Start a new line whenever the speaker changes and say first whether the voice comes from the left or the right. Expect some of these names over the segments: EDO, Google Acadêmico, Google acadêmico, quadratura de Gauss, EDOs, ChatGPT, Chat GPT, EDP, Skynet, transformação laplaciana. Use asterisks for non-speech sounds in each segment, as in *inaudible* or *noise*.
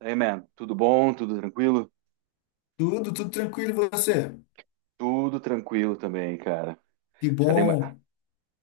right: Hey, man, tudo bom? Tudo tranquilo?
left: Tudo, tranquilo, e você?
right: Tudo tranquilo também, cara.
left: Que
right: Já dei uma...
left: bom.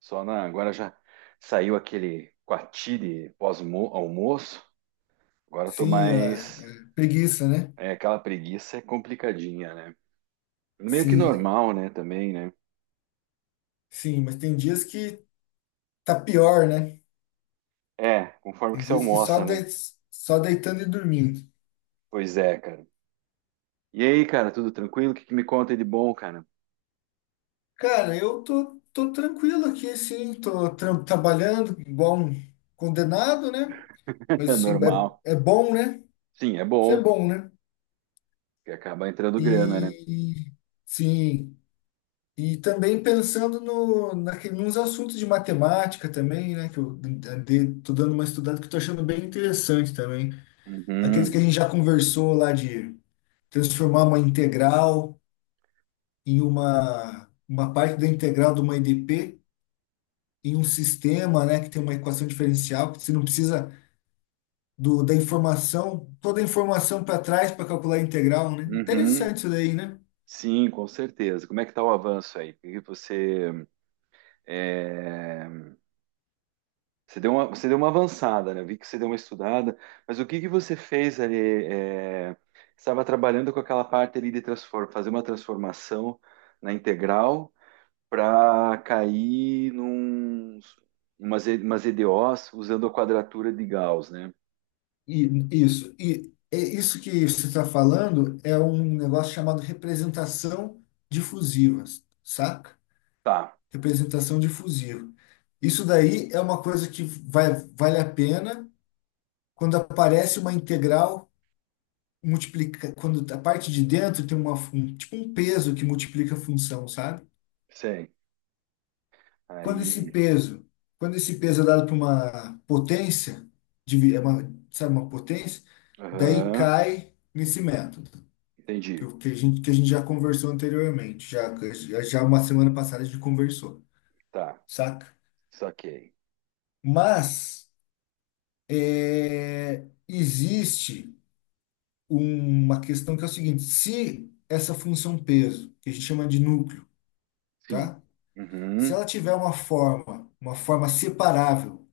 right: Só na... Agora já saiu aquele coati de pós-almoço. Agora eu tô
left: Sim, a
right: mais...
left: preguiça, né?
right: É, aquela preguiça é complicadinha, né? Meio que
left: Sim,
right: normal, né? Também, né?
left: sim, mas tem dias que tá pior, né?
right: É, conforme
left: Tem
right: que você
left: dias que
right: almoça, né?
left: só deitando e dormindo.
right: Pois é, cara. E aí, cara, tudo tranquilo? O que que me conta de bom, cara?
left: Cara, eu tô tranquilo aqui, sim, trabalhando, igual um condenado, né?
right: *laughs* É
left: Mas sim,
right: normal.
left: é bom, né?
right: Sim, é
left: Isso é
right: bom,
left: bom, né?
right: porque acaba entrando grana, né?
left: E sim. E também pensando no, naquele, nos assuntos de matemática também, né? Que eu andei, tô dando uma estudada que eu tô achando bem interessante também. Aqueles que
right: Uhum,
left: a gente já conversou lá de transformar uma integral em uma parte da integral de uma EDP em um sistema, né? Que tem uma equação diferencial, que você não precisa da informação, toda a informação para trás para calcular a integral, né?
right: uhum.
left: Interessante isso daí, né?
right: Sim, com certeza. Como é que está o avanço aí? Porque você, é, você deu uma avançada, né? Eu vi que você deu uma estudada, mas o que que você fez ali? é, Estava trabalhando com aquela parte ali de transform, fazer uma transformação na integral para cair num umas, E- umas EDOs usando a quadratura de Gauss, né?
left: E, isso. E é isso que você está falando é um negócio chamado representação difusiva, saca?
right: Tá,
left: Representação difusiva. Isso daí é uma coisa que vai, vale a pena quando aparece uma integral multiplica, quando a parte de dentro tem tipo um peso que multiplica a função, sabe?
right: sei.
left: Quando esse
right: Aí,
left: peso, quando esse peso é dado para uma potência, divi- é uma, sabe, uma potência, daí
right: aham,
left: cai nesse método.
right: entendi.
left: Que a gente já conversou anteriormente, já, uma semana passada a gente conversou,
right: Tá,
left: saca?
right: saquei.
left: Mas é, existe uma questão que é o seguinte: se essa função peso, que a gente chama de núcleo,
right: Sim.
left: tá? Se
right: Uhum.
left: ela tiver uma forma separável, o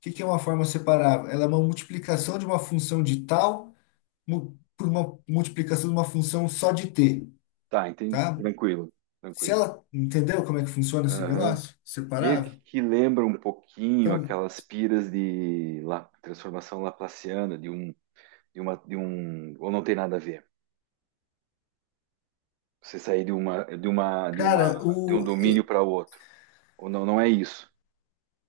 left: que que é uma forma separável? Ela é uma multiplicação de uma função de tal por uma multiplicação de uma função só de t,
right: Tá, entendi.
left: tá?
right: Tranquilo,
left: Se
right: tranquilo.
left: ela, entendeu como é que funciona esse
right: Aham.
left: negócio?
right: Meio
left: Separável?
right: que lembra um pouquinho
left: Então,
right: aquelas piras de La- transformação laplaciana de um, de uma, de um, ou não tem nada a ver. Você sair de uma, de uma, de
left: cara,
right: uma, de um
left: o,
right: domínio
left: e-
right: para outro. Ou não, não é isso.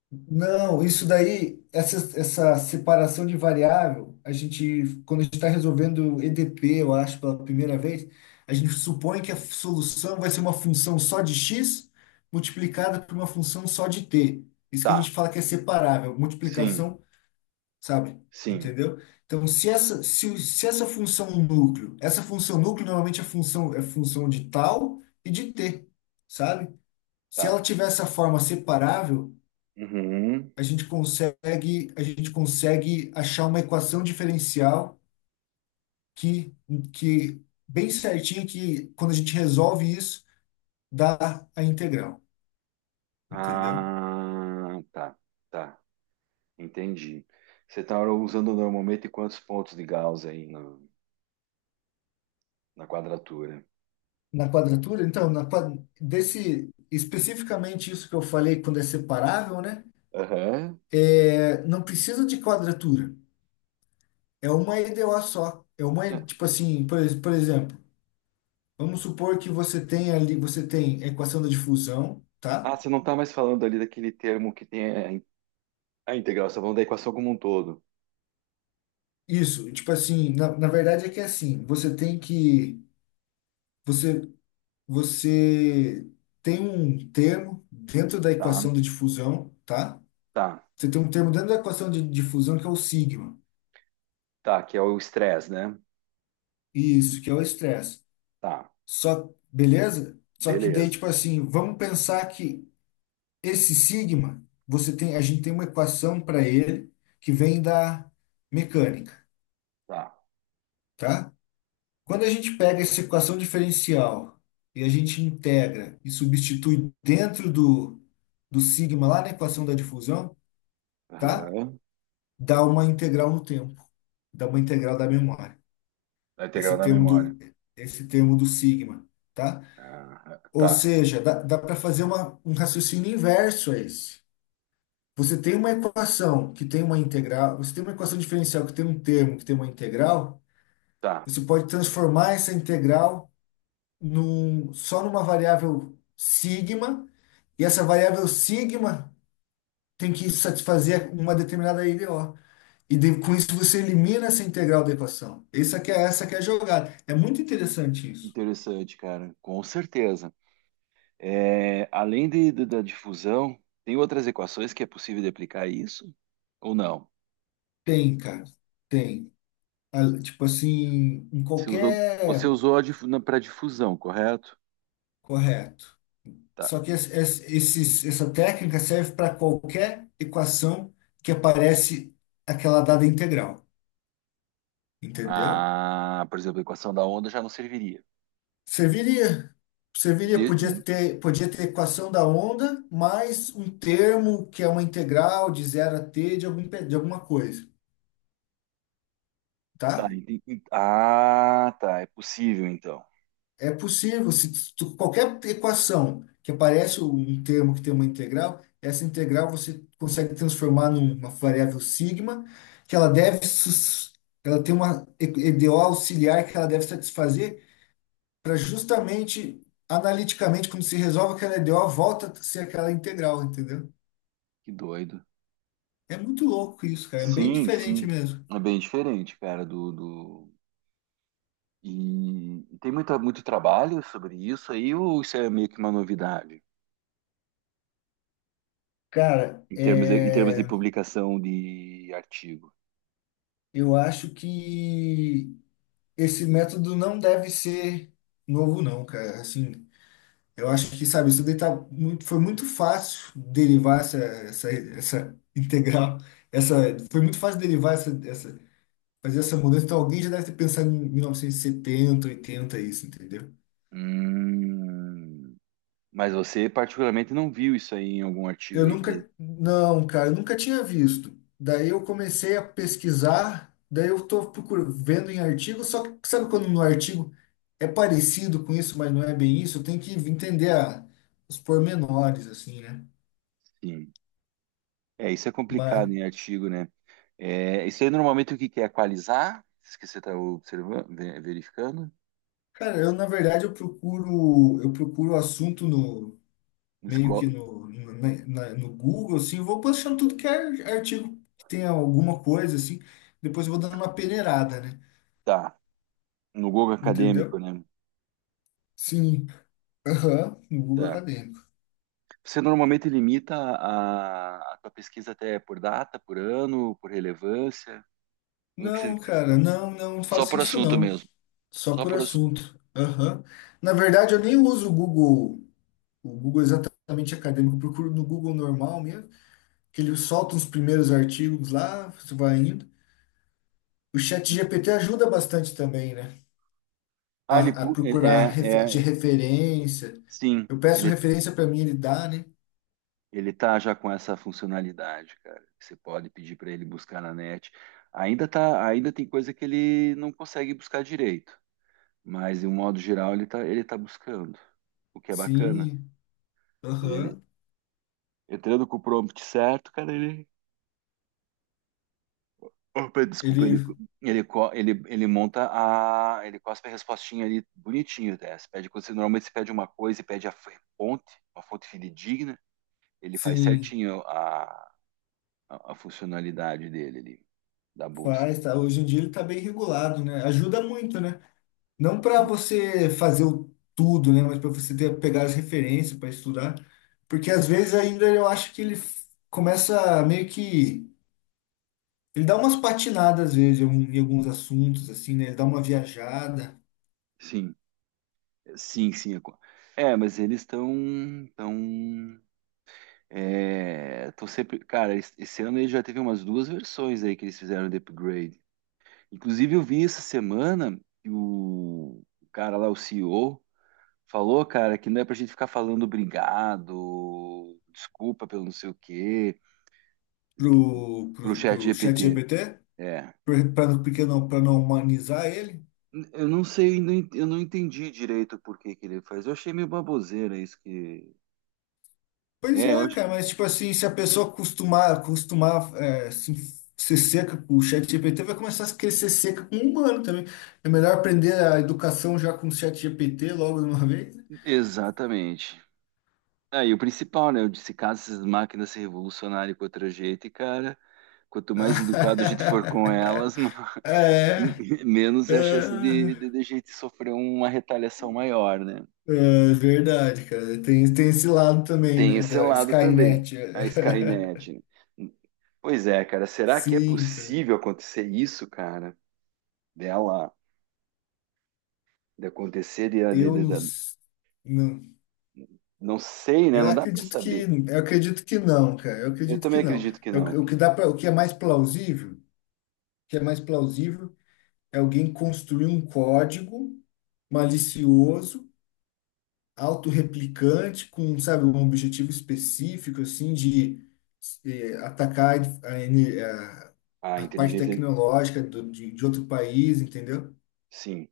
left: não, isso daí, essa separação de variável, quando a gente está resolvendo EDP, eu acho, pela primeira vez, a gente supõe que a solução vai ser uma função só de x multiplicada por uma função só de t. Isso que a gente
right: Tá.
left: fala que é separável,
right: Sim,
left: multiplicação, sabe?
right: sim,
left: Entendeu? Então, se essa função núcleo, essa função núcleo normalmente é função de tal e de t, sabe? Se
right: tá.
left: ela tiver essa forma separável,
right: Uhum.
left: a gente consegue achar uma equação diferencial que, que bem certinha que quando a gente resolve isso, dá a integral, entendeu?
right: Ah, tá, tá. Entendi. Você está usando normalmente quantos pontos de Gauss aí na, na quadratura?
left: Na quadratura, então, desse especificamente isso que eu falei quando é separável, né?
right: Aham.
left: É, não precisa de quadratura. É uma EDO só. É uma, tipo assim, por exemplo, vamos supor que você tem ali, você tem a equação da difusão,
right: Ah,
left: tá?
right: você não está mais falando ali daquele termo que tem a in- a integral, você está falando da equação como um todo.
left: Isso, tipo assim, na verdade é que é assim, você tem que, você, você tem um termo dentro da
right: Tá,
left: equação de difusão, tá?
right: tá,
left: Você tem um termo dentro da equação de difusão que é o sigma,
right: tá, que é o estresse, né?
left: isso, que é o estresse.
right: Tá,
left: Só, beleza? Só que daí,
right: beleza,
left: tipo assim, vamos pensar que esse sigma, você tem, a gente tem uma equação para ele que vem da mecânica,
right: tá.
left: tá? Quando a gente pega essa equação diferencial e a gente integra e substitui dentro do sigma lá na equação da difusão, tá?
right: Aham.
left: Dá uma integral no tempo, dá uma integral da memória.
right: A integral
left: Esse
right: da
left: termo
right: memória.
left: do, esse termo do sigma, tá?
right: Aham,
left: Ou
right: tá,
left: seja, dá para fazer um raciocínio inverso a esse. Você tem uma equação que tem uma integral, você tem uma equação diferencial que tem um termo que tem uma integral,
right: tá.
left: você pode transformar essa integral só numa variável sigma, e essa variável sigma tem que satisfazer uma determinada IDO. Com isso você elimina essa integral da equação. Essa que é a jogada. É muito interessante isso.
right: Interessante, cara, com certeza. É, além de- da difusão, tem outras equações que é possível de aplicar isso? Ou não?
left: Tem, cara. Tem. Ah, tipo assim, em
right: Você
left: qualquer.
right: usou para difusão, correto?
left: Correto.
right: Tá.
left: Só que essa técnica serve para qualquer equação que aparece aquela dada integral. Entendeu?
right: Ah, por exemplo, a equação da onda já não serviria.
left: Serviria. Serviria, podia ter equação da onda mais um termo que é uma integral de zero a t de alguma coisa,
right: Tá,
left: tá?
right: enten- en- ah, tá, é possível então.
left: É possível, se qualquer equação que aparece um termo que tem uma integral, essa integral você consegue transformar numa variável sigma, que ela tem uma EDO auxiliar que ela deve satisfazer para justamente, analiticamente, quando se resolve aquela EDO, volta a ser aquela integral, entendeu?
right: Que doido.
left: É muito louco isso, cara. É bem
right: Sim,
left: diferente
right: sim.
left: mesmo.
right: É bem diferente, cara, do, do... E tem muito, muito trabalho sobre isso aí, ou isso é meio que uma novidade
left: Cara,
right: em termos de
left: é,
right: publicação de artigo?
left: eu acho que esse método não deve ser novo, não, cara. Assim, eu acho que, sabe, isso daí tá muito, foi muito fácil derivar essa integral. Essa, foi muito fácil derivar fazer essa mudança. Então, alguém já deve ter pensado em 1970, 80, isso, entendeu?
right: Hum, mas você particularmente não viu isso aí em algum artigo
left: Eu
right: aí que diz-
left: nunca, não, cara, eu nunca tinha visto. Daí eu comecei a pesquisar, daí eu tô procurando, vendo em artigo, só que sabe quando no artigo é parecido com isso, mas não é bem isso, eu tenho que entender os pormenores, assim, né?
right: sim. É, isso é complicado
left: Mas,
right: em artigo, né? É, isso aí normalmente o que que é equalizar? Isso que você está observando, ve- verificando?
left: cara, eu na verdade eu procuro assunto no
right: No
left: meio que
right: esco-
left: no Google, assim, eu vou postando tudo que é artigo que tem alguma coisa, assim, depois eu vou dando uma peneirada, né?
right: Tá. No Google acadêmico,
left: Entendeu?
right: né?
left: Sim. Aham, no Google
right: Tá.
left: Acadêmico.
right: Você normalmente limita a tua pesquisa até por data, por ano, por relevância? Como é que você-
left: Não, cara, não, não
right: Só
left: faço
right: por
left: isso
right: assunto
left: não.
right: mesmo.
left: Só
right: Só
left: por
right: por assunto.
left: assunto. Aham. Na verdade, eu nem uso o Google exatamente acadêmico. Eu procuro no Google normal mesmo, que ele solta os primeiros artigos lá, você vai indo. O chat GPT ajuda bastante também, né?
right: Ah, ele,
left: A
right: pu- ele-
left: procurar de referência.
right: sim,
left: Eu peço referência para mim, ele dá, né?
right: ele tá já com essa funcionalidade, cara. Que você pode pedir para ele buscar na net. Ainda tá, ainda tem coisa que ele não consegue buscar direito, mas de um modo geral ele tá buscando, o que é bacana.
left: Sim,
right: Ele,
left: aham.
right: entrando com o prompt certo, cara, ele Opa, desculpa, ele,
left: Ele,
right: ele, co- ele monta a. Ele cospe a respostinha ali bonitinho, né? Você pede, quando você normalmente você pede uma coisa e pede a f- fonte, uma fonte fidedigna, ele faz
left: sim,
right: certinho a funcionalidade dele ali, da busca.
left: faz, tá? Hoje em dia ele tá bem regulado, né? Ajuda muito, né? Não para
right: Sim,
left: você fazer o tudo, né? Mas para você ter, pegar as referências para estudar. Porque às vezes ainda eu acho que ele começa a meio que. Ele dá umas patinadas às vezes em em alguns assuntos, assim, né? Ele dá uma viajada
right: sim, sim, sim. é co- é, mas eles estão. Tão, tão sempre. Cara, es- esse ano ele já teve umas duas versões aí que eles fizeram de upgrade. Inclusive, eu vi essa semana que o cara lá, o CEO. Falou, cara, que não é pra gente ficar falando obrigado, desculpa pelo não sei o quê, pro
left: pro
right: chat
left: chat
right: GPT.
left: GPT,
right: É.
left: porque não, para não humanizar ele.
right: Eu não sei, não en- eu não entendi direito por que que ele faz. Eu achei meio baboseira isso que.
left: Pois
right: É, eu
left: é,
right: acho...
left: cara, mas tipo assim, se a pessoa acostumar assim, ser seca com o chat GPT, vai começar a querer ser seca com o humano também. É melhor aprender a educação já com o chat GPT logo de uma vez, né?
right: Exatamente. Aí, o principal, né? Eu disse, caso essas máquinas se revolucionarem contra a gente, cara, quanto mais educado a gente for com
left: *laughs*
right: elas, *laughs*
left: É,
right: menos
left: é,
right: é a chance de a gente sofrer uma retaliação maior, né?
left: é verdade, cara. Tem esse lado também,
right: Tem
left: né?
right: esse
left: Da
right: lado também,
left: Skynet.
right: a Skynet. Pois é, cara,
left: *laughs*
right: será que é
left: Sim, cara.
right: possível acontecer isso, cara? Dela, de acontecer,
left: Eu
right: de-
left: não,
right: da-
left: s- não.
right: não sei, né?
left: Eu
right: Não dá para
left: acredito que,
right: saber.
left: eu acredito que não, cara. Eu
right: Eu
left: acredito
right: também
left: que não.
right: acredito que
left: É o,
right: não,
left: que o
right: que
left: que dá para, o que é mais plausível. Que é mais plausível é alguém construir um código malicioso, autorreplicante, com, sabe, um objetivo específico, assim, de atacar a, ene- a-
right: a
left: a parte
right: inteligência,
left: tecnológica de outro país, entendeu?
right: sim.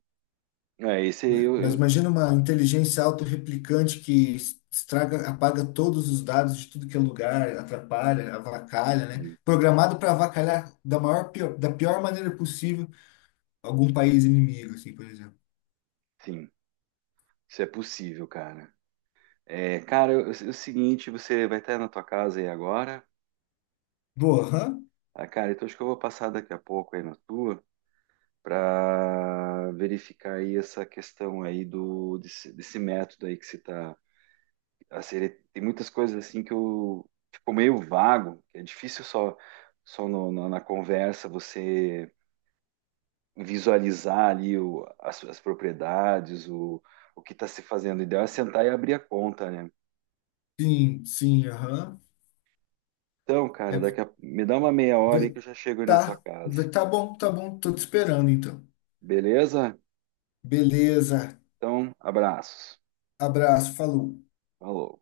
right: É, esse aí
left: Mas
right: eu-
left: imagina uma inteligência autorreplicante que estraga, apaga todos os dados de tudo que é lugar, atrapalha, avacalha, né?
right: sim,
left: Programado para avacalhar da pior maneira possível algum país inimigo, assim, por exemplo.
right: sim, isso é possível, cara. É, cara, eu- é o seguinte, você vai estar na tua casa aí agora?
left: Boa, aham.
right: Ah, cara, então acho que eu vou passar daqui a pouco aí na tua. Para verificar aí essa questão aí do desse, desse método aí que você está a ser. Tem muitas coisas assim que eu ficou meio vago que é difícil só só no, no- na conversa você visualizar ali o, as propriedades o que está se fazendo o ideal é sentar e abrir a conta né
left: Sim, aham.
right: então
left: É,
right: cara daqui a, me dá uma meia hora aí
left: vai-
right: que eu já chego aí na tua casa
left: tá bom, tá bom. Tô te esperando, então.
right: beleza
left: Beleza.
right: então abraços
left: Abraço, falou.
right: falou